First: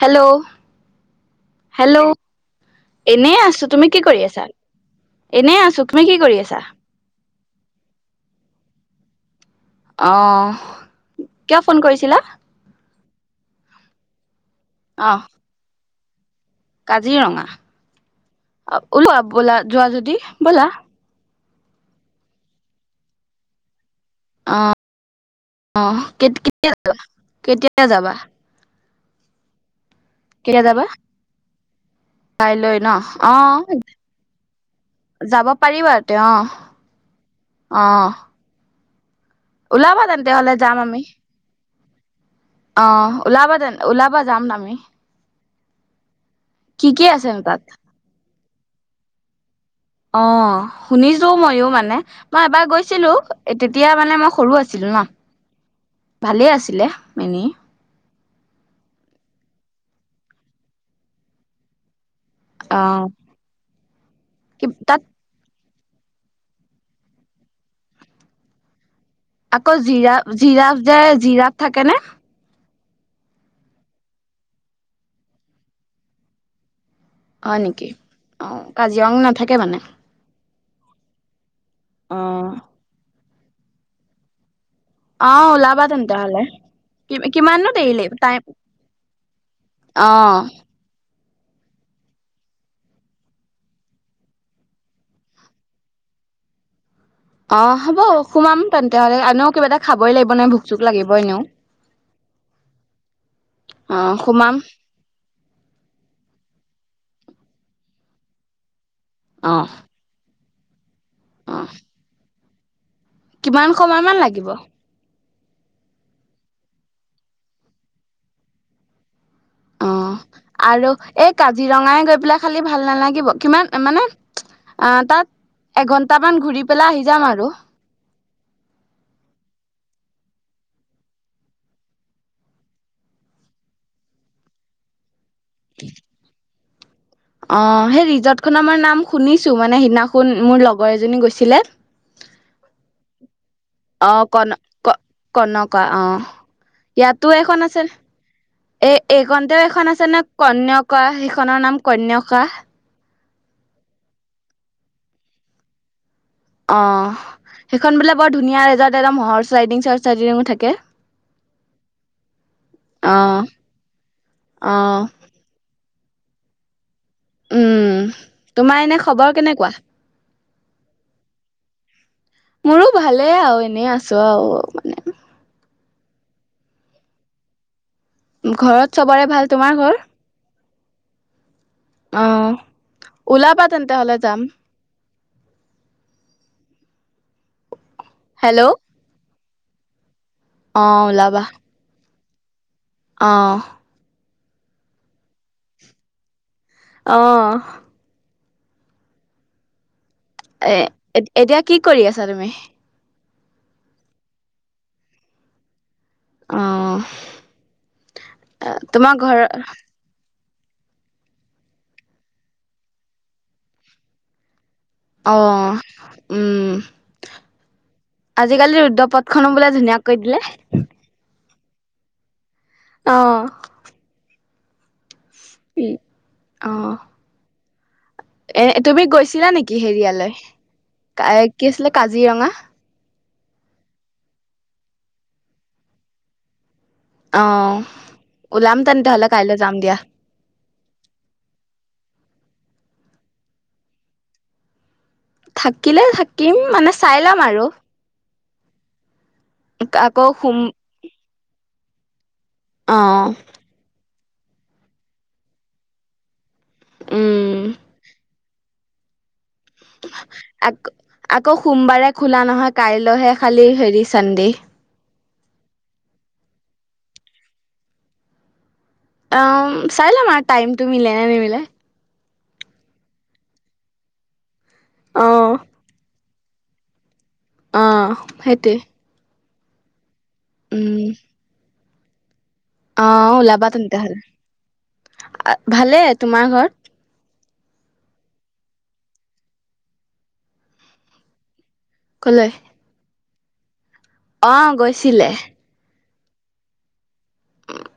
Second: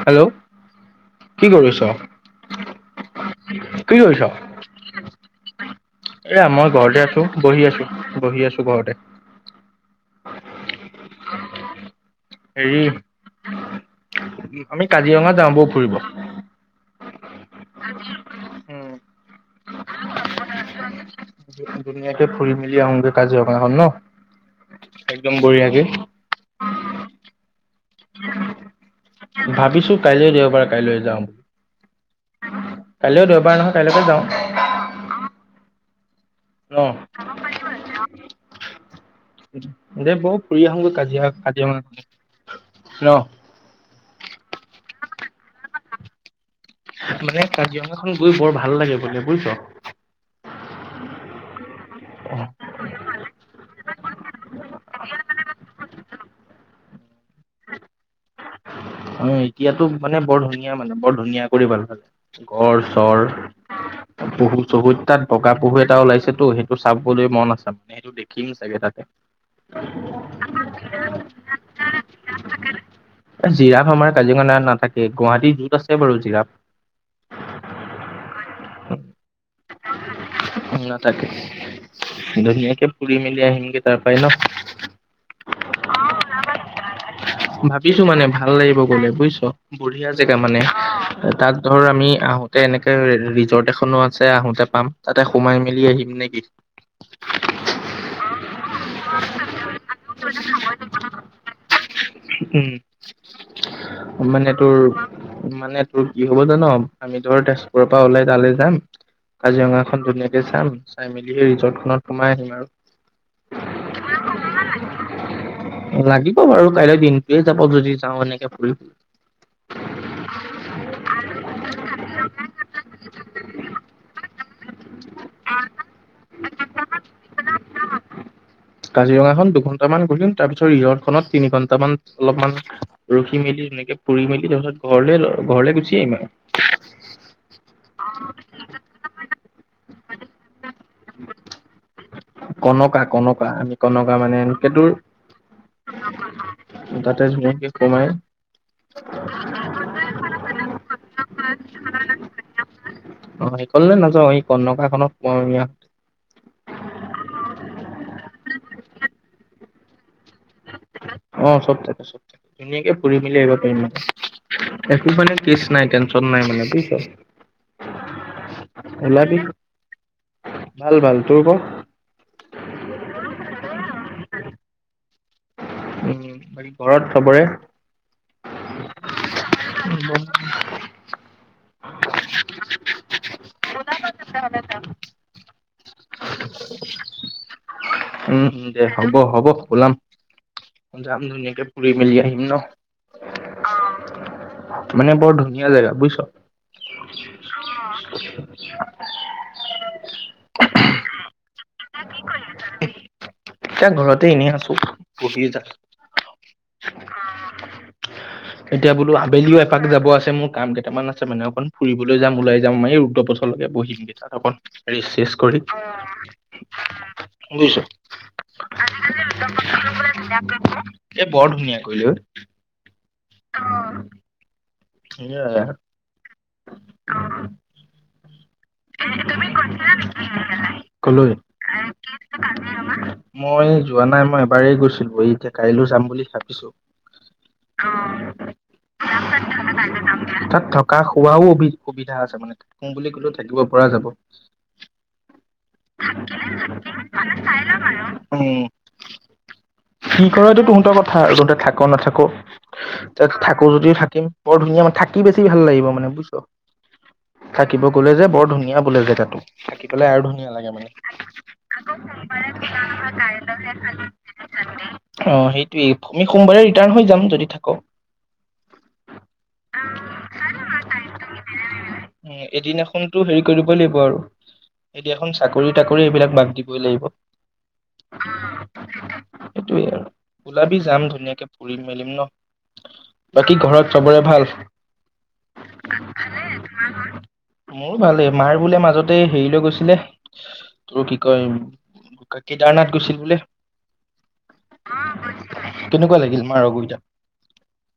Hello কি কৰিছ hello এনে আছো তুমি কি কৰি আছা এনে আছো তুমি কি কৰি এয়া আছা মই ঘৰতে আছো। বহি আছো বহি আছো ঘৰতে। অ কিয় ফোন কৰিছিলা? হেৰি আমি অ কাজিৰঙা যাওঁ বল ফুৰিব কাজিৰঙা উম ওলো বোলা যোৱা যদি ব'লা ধুনীয়াকে ফুুৰি মেলি অংগে কাজ হনাখন ন আহ একদম বঢ়িয়াকে আহ কেতিয়া যা কেতিয়া যাবা ভাবিছো কাইলৈ দেওবাৰ কাইলৈ যাওঁ কাইলৈ ন কাইলৈ অ দেওবাৰ নহয় কাইলৈকে যাওঁ তেওঁ ন অ ওলাবা দে তেন্তে বৰ হলে ফুৰি যাম আহোগৈ আমি কাজিয়া কাজিৰঙা উম অ ওলাবা য ওলাবা যাম আমি কি কি আছেনো মানে তাত কাজিৰঙাখন গৈ বৰ ভাল ভাল লাগে বোলে বুজিছ অ শুনিছো মইয়ো মানে মই এবাৰ গৈছিলো তেতিয়া মানে মই সৰু আছিলো ন ভালেই আছিলে এনেই অ এতিয়াতো মানে বৰ ধুনীয়া মানে বৰ ধুনীয়া কৰি ভাল ভালে ঘৰ অ চৰ পহু-চহুৰ তাত বগা পহুৱ টা ওলাইছেতো, সেইটো চাবলৈ মন আছে মানে সেইটো দেখিম চাগে তাতে আকৌ জিৰা, জিৰাফ যে জিৰাফ থাকে নে? অজ জিৰাফ আমাৰ কাজিৰঙাত নাথাকে, গুৱাহাটীৰ জুত আছে বাৰু জিৰাফ। হয় নেকি, অ' কাজিৰঙ নাথাকে মানে? ওম নাথাকে অ ধুনীয়াকে ফুৰিম [unintelligible] অ' ওলাবা তেন্তে হলে, কি কিমাননো দেৰি ভাবিছো লাগিব মানে টাইম? ভাল লাগিব গ'লে বুজিছোঁ, অ বুঢ়িয়া জেগা মানে, অ'। তাত ধৰ আমি আহোতে এনেকে ৰিজৰ্ট এখনো আছে আহোতে পাম, তাতে সোমাই মেলি আহিম নেকি? অ' হ'ব সুমাম। তেন্তে হলে আনেও কিবা এটা খাবই লাগিব নাই ভোক চোক লাগিবই এনেও উম অ', মানে সোমাম। তোৰ মানে তোৰ কি হ'ব জান আমি ধৰ তেজপুৰৰ পৰা ওলাই তালে যাম। অ কাজিৰঙাখন ধুনীয়া [inaudible] চাই মেলি সেই অ ৰিজৰ্টখন সোমাই আহিম আৰু। কিমান সময় মান লাগিব? লাগিব বাৰু কাইলৈ দিনটোৱে যাব যদি যাওঁ এনেকে ফুৰিব। অ', আৰু এই কাজিৰঙাই গৈ পেলাই খালি ভাল নালাগিব, কিমান মানে অঁ', তাত এঘন্টামান ঘূৰি পেলাই আহি যাম আৰ। [inaudible] কাজিৰঙা খন দুঘন্টামান গ়িম তাৰ পিছত ৰিহৰ্ট খনত তিনি ঘন্টামান অলপমান ৰখি মেলি ধুনেকে পু মেলি তাৰপিছত ঘৰলে ঘৰলৈ গুচি আহম আৰু [inaudible] অ', সেই ৰিজৰ্ট খনৰ নাম শুনিছো মানে সিদিনাখন মোৰ লগৰ এজনী গৈছিলে কনকা কন অ', কন ক কনকা অ তাতে ইয়াতো এখন ধুনীয়াকে আছে সোমাই এই এইখনতেও এখন আছে নে কন্য কোৱা সিখনৰ নাম কন্যকা অ', সেই কলে নাযাওঁ এই কনকাখন সখন বোলে বৰ ধুনীয়া ৰিজৰ্ট একদম হৰ্চ ৰাইডিং ৰাইডিঙো থাকে অ চব থাকে চব থে ধুনীয়াকে অ ফুৰি মেলি আহব অ পাৰিম একো মানে কেচ নাই ত নাই মানে বুজছ উম তোমাৰ এনে খবৰ ওলাবি কেনেকুৱা ভাল ভাল তোৰ ক মোৰো ভালেই আৰু এনেই আছো আৰু মানে উম বাকী ঘৰত চবৰে ঘৰত চবৰে ভাল তোমাৰ ঘৰ আহ ওলাবা তেন্তে হলে যাম উম উম হেল্ল' দে হ'ব হ'ব পলম অ যাম ওলাবা দুনীয়া কে পুৰি মিল যায় আ ন অ মানে বৰ ধুনীয়া জেগা বুজিছ আহ [unintelligible] অ এতিয়া কি কৰি আছা তুমি এতিয়া ঘৰতে এনেই আছো বহিয়ে যা অ এতিয়া বোলো তোমাৰ ঘৰ আবেলিও এপাক যাব আছে মোক কাম কেইটামান আছে মানে অকণ ফুৰিবলৈ যাম ওলাই যাম মম এই ৰুদদ্ধ বছৰলৈকে বহিমগেই তাত অকণ ৰিচ অ কৰি উম বুজিছ আজিকালি ৰুদ্ৰপথখনো বোলে ধুনীয়া কৈ দিলে বৰ ধুনীয়া কলোঐ অ অহ সয় অ' এ তুমি গৈছিলা নেকি হেৰিয়ালৈ কি আছিলে কাজিৰঙা মই যোৱা নাই মই এবাৰেই গৈছিলো এই এতিয়া কাইলৈ যাম বুলি ভাবিছো আহ ওলাম তেনে তেয়াহলে কাইলৈ যাম দিয়া তাত থকা খোৱাও সুবিধা আছে মানেম বুলি ক'লেও থাকিব পৰা যাব থাকিলে থাকিম মানে চাই লাম আৰু উম কি আকৌ কৰা সোম এইটো তহঁতৰ কথা আৰু তহতে থাকো নাথাকো অ ত থাকো যদিও থাকিম বৰ ধুনীয়াানে থাকি বেছি ভাল লাগিব মানে বুইচ উম থাকিব গলে যে বৰ ধুনীয়া [inaudible] থাকি পাই আৰু ধুনীয়া লাগে আক মানে আকৌ সোমবাৰে খোলা নহয় কাইলৈহে খালি হেৰি চানডে অ সেইটোয়েই ভূমি সোমবাৰে হৈ যাম যদি থাক অ চাই লম তাইমতো মিলাই নিমিলে উ এদিনাখনতো হেৰি কৰিব লাগিব আৰু এতিয়াখন চাকৰি তাকৰি এইবিলাক বাক দিবই লাগিব অহ সেইটোৱে সেইটোৱে আৰু ওলাবি যাম উম ধুনীয়াকে ফুৰিম। মিলিম ন অ বাকী ওলাবা ঘৰত তেন্তে হ'লে চবৰে ভাল ভালে তোমাৰ ঘৰত মোৰ ভালেই মাৰ বোলে মাজতে হেৰি লৈ গৈছিলে তোৰ কি কয় কেদাৰনাথ গৈছিল বোলে অহ গৈছিলে কেনেকুৱা লাগিল মাৰ গোৰকেইটা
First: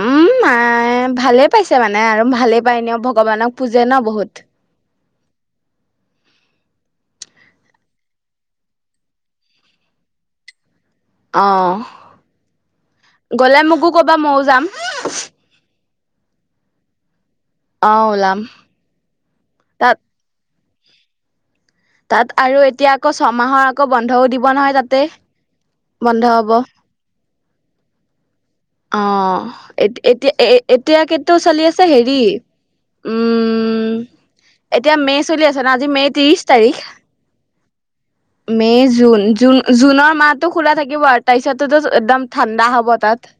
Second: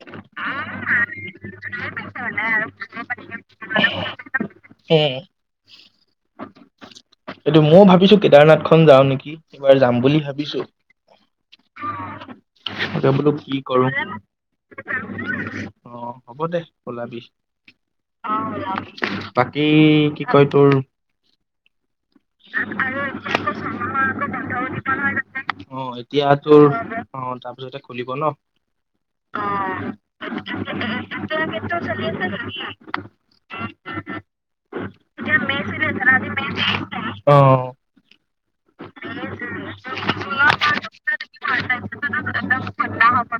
উম মায়ে ভালেই পাইছে মানে আৰু। ভালে পাই ন ভগৱানক পুজে ন বহুত উম এইটো ময়ও ভাবিছোঁ কেদাৰনাথখন যাও নেকি এইবাৰ যাম বুলি ভাবিছোঁ অ এতিয়া বোলো কি গলে কৰো। মোকো কবা ময়ো যাম অ হ'ব দে ওলাবি অ ওলাম বাকী তাত কি কয় তোৰ তাত আৰু এতিয়া আকৌ ছমাহৰ আকৌ বন্ধও দিব নহয় তাতে অ বন্ধ এতিয়া হ'ব তোৰ অ তাৰ পিছতে খুলিব ন অ এ এতিয়া এ এতিয়া কেতিয়া। চলি আছে হেৰি উম, এতিয়া মে' চলি আছে ন আজি মে' ত্ৰিশ তাৰিখ। অ মে, জুন-জুন-জুনৰ মাহটো খোলা থাকিব আৰু তাৰপিছততো একদম ঠাণ্ডা হ'ব তাত।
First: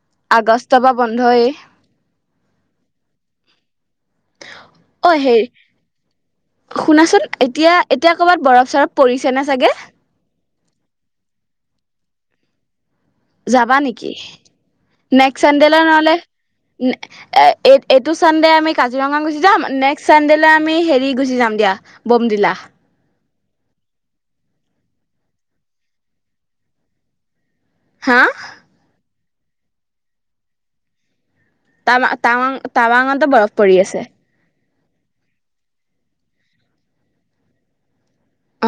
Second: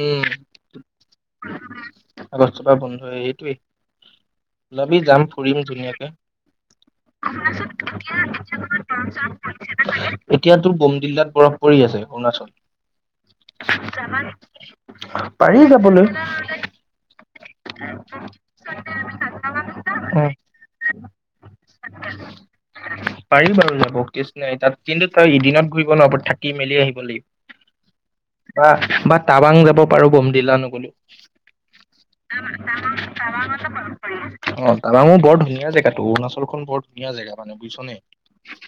উম আগষ্টৰ পৰা বন্ধয়েই। আগষ্টৰ পৰা বন্ধই সেইটোৱেই, ওলাবি অ যাম হেৰি ফুৰিম ধুনীয়াকে। শুনাচোন এতিয়া, এতিয়া কৰ'বাত বৰফ চৰফ পৰিছে নে চাগে? এতিয়াতো বোমদিল্লাত বৰফ পৰি আছে, অৰুণাচল। যাবা নেকি? নেক্স পাৰি চানডেলে যাবলৈ। নহলে এ, এই এইটো চানডে আমি কাজিৰঙা গুচি যাম নেক্সট অ চানডেলে আমি হেৰি গুচি যাম দিয়া, বমদিলা। পাৰিম বাৰু যাব কেচ নাই তাত, কিন্তু তই এদিনত ঘূৰিব নোৱাৰ', থাকি মেলি আহিব লাগিব। হা বাহ বাট। টাৱাং যাব পাৰো বমডিল্লা নগলেওঁ। টাৱাং, টাৱাং, টাৱাঙটো বৰফ পৰি আছে। অ'। টাৱাং ও বৰ ধুনীয়া জেগাটো, অৰুণাচলখন বৰ ধুনীয়া জেগা মানে বুইছ নে?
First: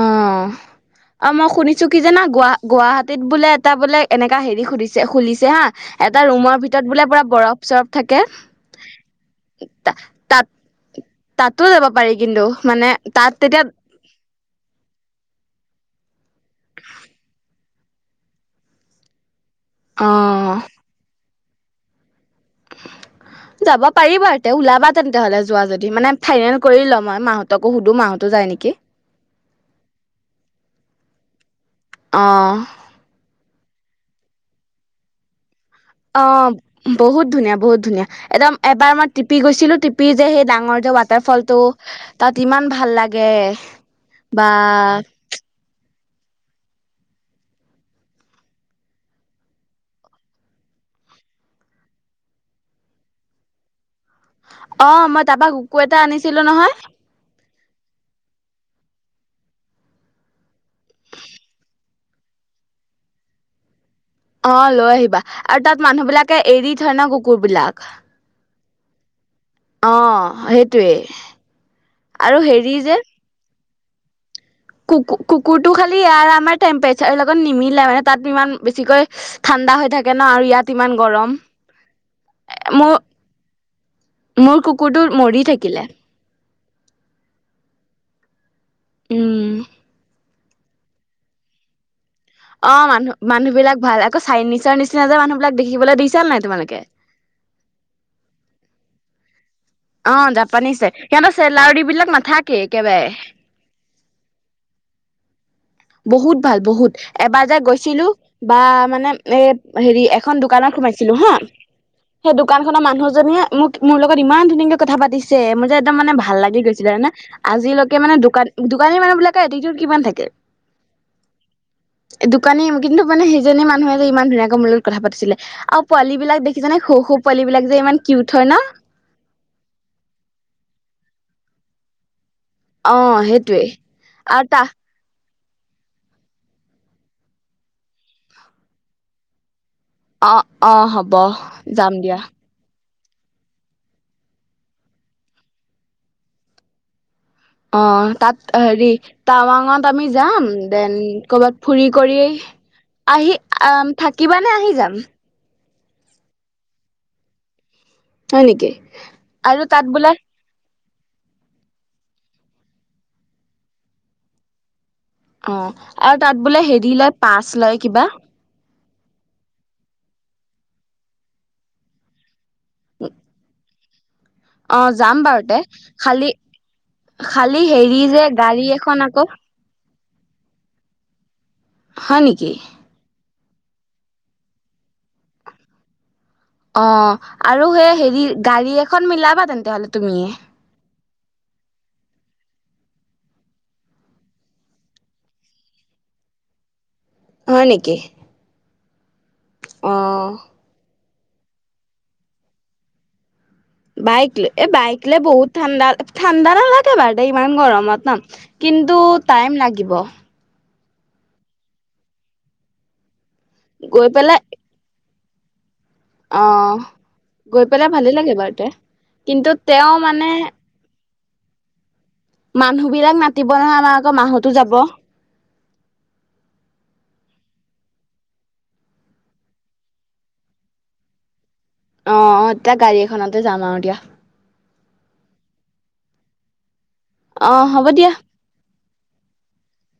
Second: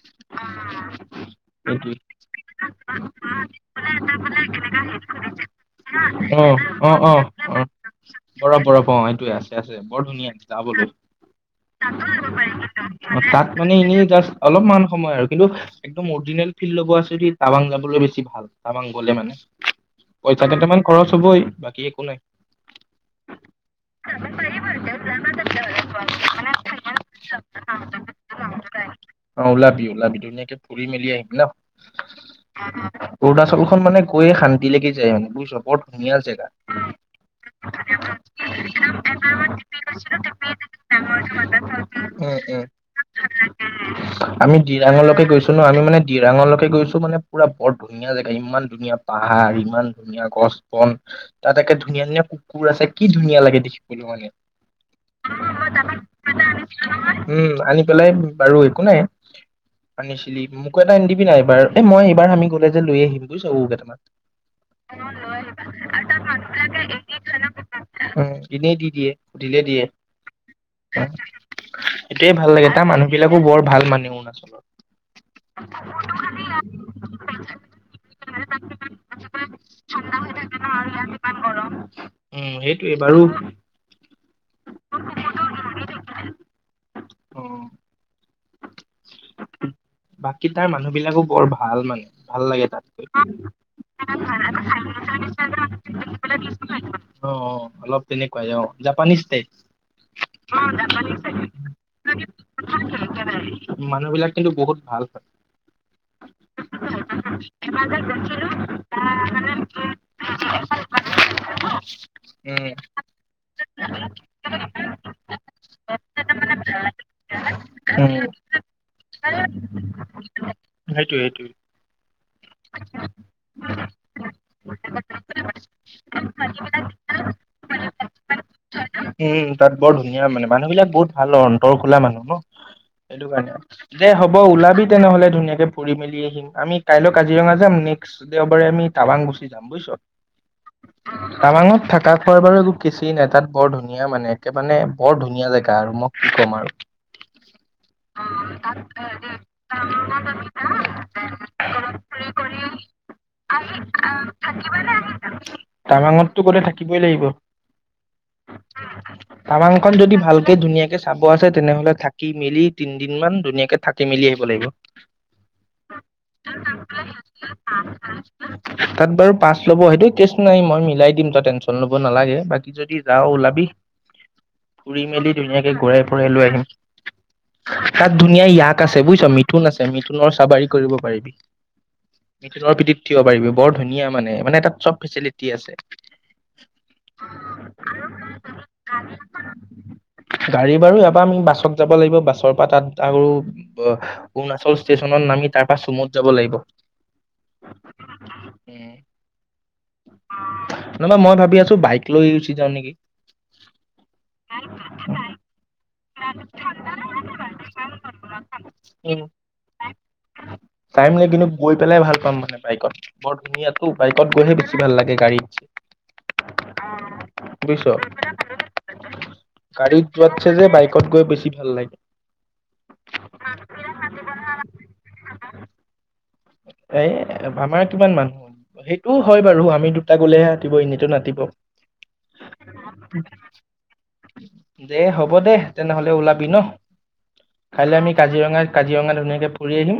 অ' অ', মই শুনিছো কি জানা গুৱাহাটীত বোলে এটা বোলে এনেকা হেৰি সুধিছে খুলিছে হা এটা অ ৰুমৰ ভিতৰত অ বোলে অ পুৰা বৰফ চৰফ থাকে বৰফ, বৰফ অ' এইতোৱে আছে আছে, বৰ ধুনীয়া তাত যাবলৈ। তাতো যাব পাৰি কিন্তু মানে তাত তেতিয়া মানে এনেই জাষ্ট অলপমান সময় আৰু কিন্তু [unintelligible] [unintelligible] ফিল লব আছে যদি টাৱাং যাম। [unintelligible] বেছি ভাল টাৱাং গলে মানে। অ পইচা কেইটামান খৰচ হবই। বাকী একো নাই। যাব পাৰিবা তে ওলাবা তেন্তে হলে যোৱা যদি মানে ফাইনেল কৰি লম মই মাহঁতকো সুধো মাহঁতো যায় নেকি। অ ওলাবি ওলাবি ধুনীয়াকে ফুৰি মেলি আহিম ন অ'। অৰুণাচলখন মানে গৈয়ে শান্তি লাগি যায় মানে বুইছ? অ' বহুত [unintelligible] ধুনীয়া বহুত ধুনীয়া, একদম এবাৰ মই টিপি গৈছিলো, টিপি যে সেই ডাঙৰ যে ৱাটাৰফলটো উম তাত উম ইমান ভাল লাগে, বা। আমি দিৰাঙলৈকে গৈছো ন আমি মানে দিৰাঙলৈকে গৈছো মানে পুৰা বৰ ধুনীয়া জেগা ইমান ধুনীয়া পাহাৰ ইমান ধুনীয়া গছ-বন তাত একে ধুনীয়া ধুনীয়া কুকুৰ আছে কি ধুনীয়া লাগে দেখি। অ মই তাৰপা কুকুৰ এটা [unintelligible] আনিছিলো নহয় উম, আনি পেলাই বাৰু একো নাই। আনিছিলি, মোকো এটা আনি দিবি না এইবাৰ, এ মই এইবাৰ আমি গ'লে যে লৈয়ে আহিম বুজিছ কুকুৰ কেইটামান। অ' লৈ আহিবা আৰু তাত মানুহ বিলাকে এৰি থয় ন কু উ, এনেই দি দিয়ে, সুধিলে দিয়ে। অ সেইটোৱে উ, সেইটোয়ে আৰু ভাল লাগে তাৰ মানুহ বিলাকো বৰ ভাল মানে অৰুণা কুক কুকুৰটো খালি ইয়াৰ আমাৰ টেম্পৰেচাৰ লগত নিমিলে মানে তাত ইমান বেছিকৈ ঠাণ্ডা হৈ থাকে ন আৰু ইয়াত ইমান গৰম। উম মোৰ, সেইটোৱে বাৰু মোৰ কুকুৰটো মৰি থাকিলে। অ'। উম। বাকী তাৰ মানুহ বিলাকো বৰ ভাল মানে। ভাল লাগে অ তাত, মানুহ মানুহ বিলাক ভাল আকৌ চাইনিজৰ নিচিনা যে মানুহ বিলাক দেখিবলৈ দেখিছা নাই তোমালোকে [unintelligible] অ'। অলপ তেনেকুৱাই অ', জাপানিজ টাইপ। অ', জাপানিছ টাইপ, সিহঁতৰ চেলাউৰি বিলাক নাথাকে একেবাৰে। মানুহ বিলাক কিন্তু বহুত ভাল। [unintelligible] বহুত ভাল বহুত, এবাৰ যে গৈছিলো বা মানে এ হেৰি এখন দোকানত সোমাইছিলো হা, সেই দোকান উম। খনৰ মানুহজনীয়ে মোক মোৰ লগত ইমান ধুনীয়াকে কথা পাতিছে মোৰ যে একদম মানে ভাল লাগি গৈছিলে, আজিলৈকে মানে, উম দোকান-দোকানীৰ মানুহ বিলাকে এটিতিউদ কিমান থাকে। সেইটোৱে সেইটোৱে দোকানী কিন্তু মানে সেইজনী মানুহে যে ইমান ধুনীয়াকৈ মূ লগত কথা পাতিছিলে আৰু পোৱালীবিলাক দেখিছোনে সৰু সৰু পোৱালীবিলাক যে ইমান কিউট হয় ন? উম তৰ খোলা মানুহ। অ সেইটো কাৰণে, সেইটোৱে দে হ'ব আৰু তা ওলাবি তেনেহলে ধুনীয়াকে ফুৰি মেলি আহিম, আমি কাইলৈ কাজিৰঙা যাম নেক্সট দেওবাৰে আমি টাৱাং গুচি যাম। যাম বুজিছ, অ অ হ'ব টাৱাঙত যাম থকা দিয়া খোৱাৰ বাৰ কি চি নাই তাত বৰ ধুনীয়া মানে একে মানে বৰ ধুনীয়া জেগা আৰু মই কি ক'ম আৰু। অ তাত হেৰি টাৱাঙত আমি যাম দেন কৰ'বাত ফুৰি কৰিয়ে আহি আহ থাকিবা নে আহি যাম? টাৱাংটতো গলে থাকিবই লাগিব। হয় নেকি আৰু টাৱাংখন তাত বোলা যদি ভালকে ধুনীয়াকে চাব আছে তেনেহলে থাকি মেলি তিনিদিন মান ধুনীয়াকে থাকি মেলি আহিব লাগিব। অ আৰু তাত বোলে হেৰি লয় পাচ লয় কিবা তাত বাৰু পাঁচ ল'ব [unintelligible] কেচ নাই মই মিলাই দিম তই টেনচন ল'ব নালাগে। যদি যাও ওলাবি। অ ফুৰি যাম মেলি বাৰু তে ধুনীয়াকে ঘূৰাই খালি ফুৰাই লৈ আহিম খালি হেৰি তাত যে ধুনীয়া গাড়ী ইয়াক এখন আছে আকৌ বুজিছ মিথুন আছে মিথুন পুনৰ চাবাৰি কৰিব পাৰি বি হয় নেকি মিথুনৰ পিঠিত থিয় হব পাৰিব বৰ ধুনীয়া মানে মানে তাত চব ফেচিলিটি আছে। অ আৰু সেই হেৰি গাড়ী এখন মিলাবা তেন্তে হলে তুমিয়ে। গাড়ী বাৰু ইয়াৰ পৰা আমি বাছত যাব [unintelligible] আৰু অৰুণাচল ষ্টেচনত নামি তাৰ পৰা চুমত যাব লাগিব। হয় নেকি? [unintelligible] অহ। ৰবা মই ভাবি আছো বাইক লৈ উচি যাওঁ নেকি। বাইক লৈ এই বাইকলে বহুত ঠাণ্ডা ঠাণ্ডা নালাগে বাৰু দেই ইমান গৰমত ন কিন্তু টাইম লাগিব। টাইম লাগে কিন্তু গৈ পেলাই ভাল পাম মানে বাইকত। বৰ ধুনীয়াটো গৈ বাইকত পেলাই গৈহে বেছি ভাল লাগে গাড়ীত। অ গৈ বুজিছ পেলাই ভালেই লাগে বাৰুতে। কিন্তু তেওঁ মানে কত গৈ বেছি ভাল লাগে? মানুহ বিলাক মাতিব নহয় আমাৰ আকৌ মাহহঁতো যাব। এ আমাৰ কিমান মানুহ সেইটো হয় বাৰু আমি দুটা গলেহে আতিব এনেতো নাতিব। অ তেতিয়া গাড়ী এখনতে যাম [unintelligible] আৰু দিয়া দে হ'ব দে তেনেহলে ওলাক। বিনো অ হ'ব কাইলৈ দিয়া আমি কাজিৰঙা কাজিৰঙা ধুনীয়াকে ফুৰি আহিম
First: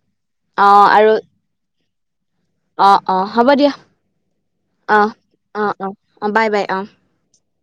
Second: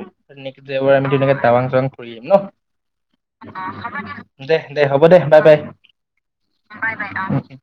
অ নেক্ম দেওবাৰ আমি আৰু ধুনীয়াকে হাংজাং কৰি ন অ হ'বদে দে দে অ হ'ব দে বাই বাই। অ অ অ বাই অ বাই বাই অ।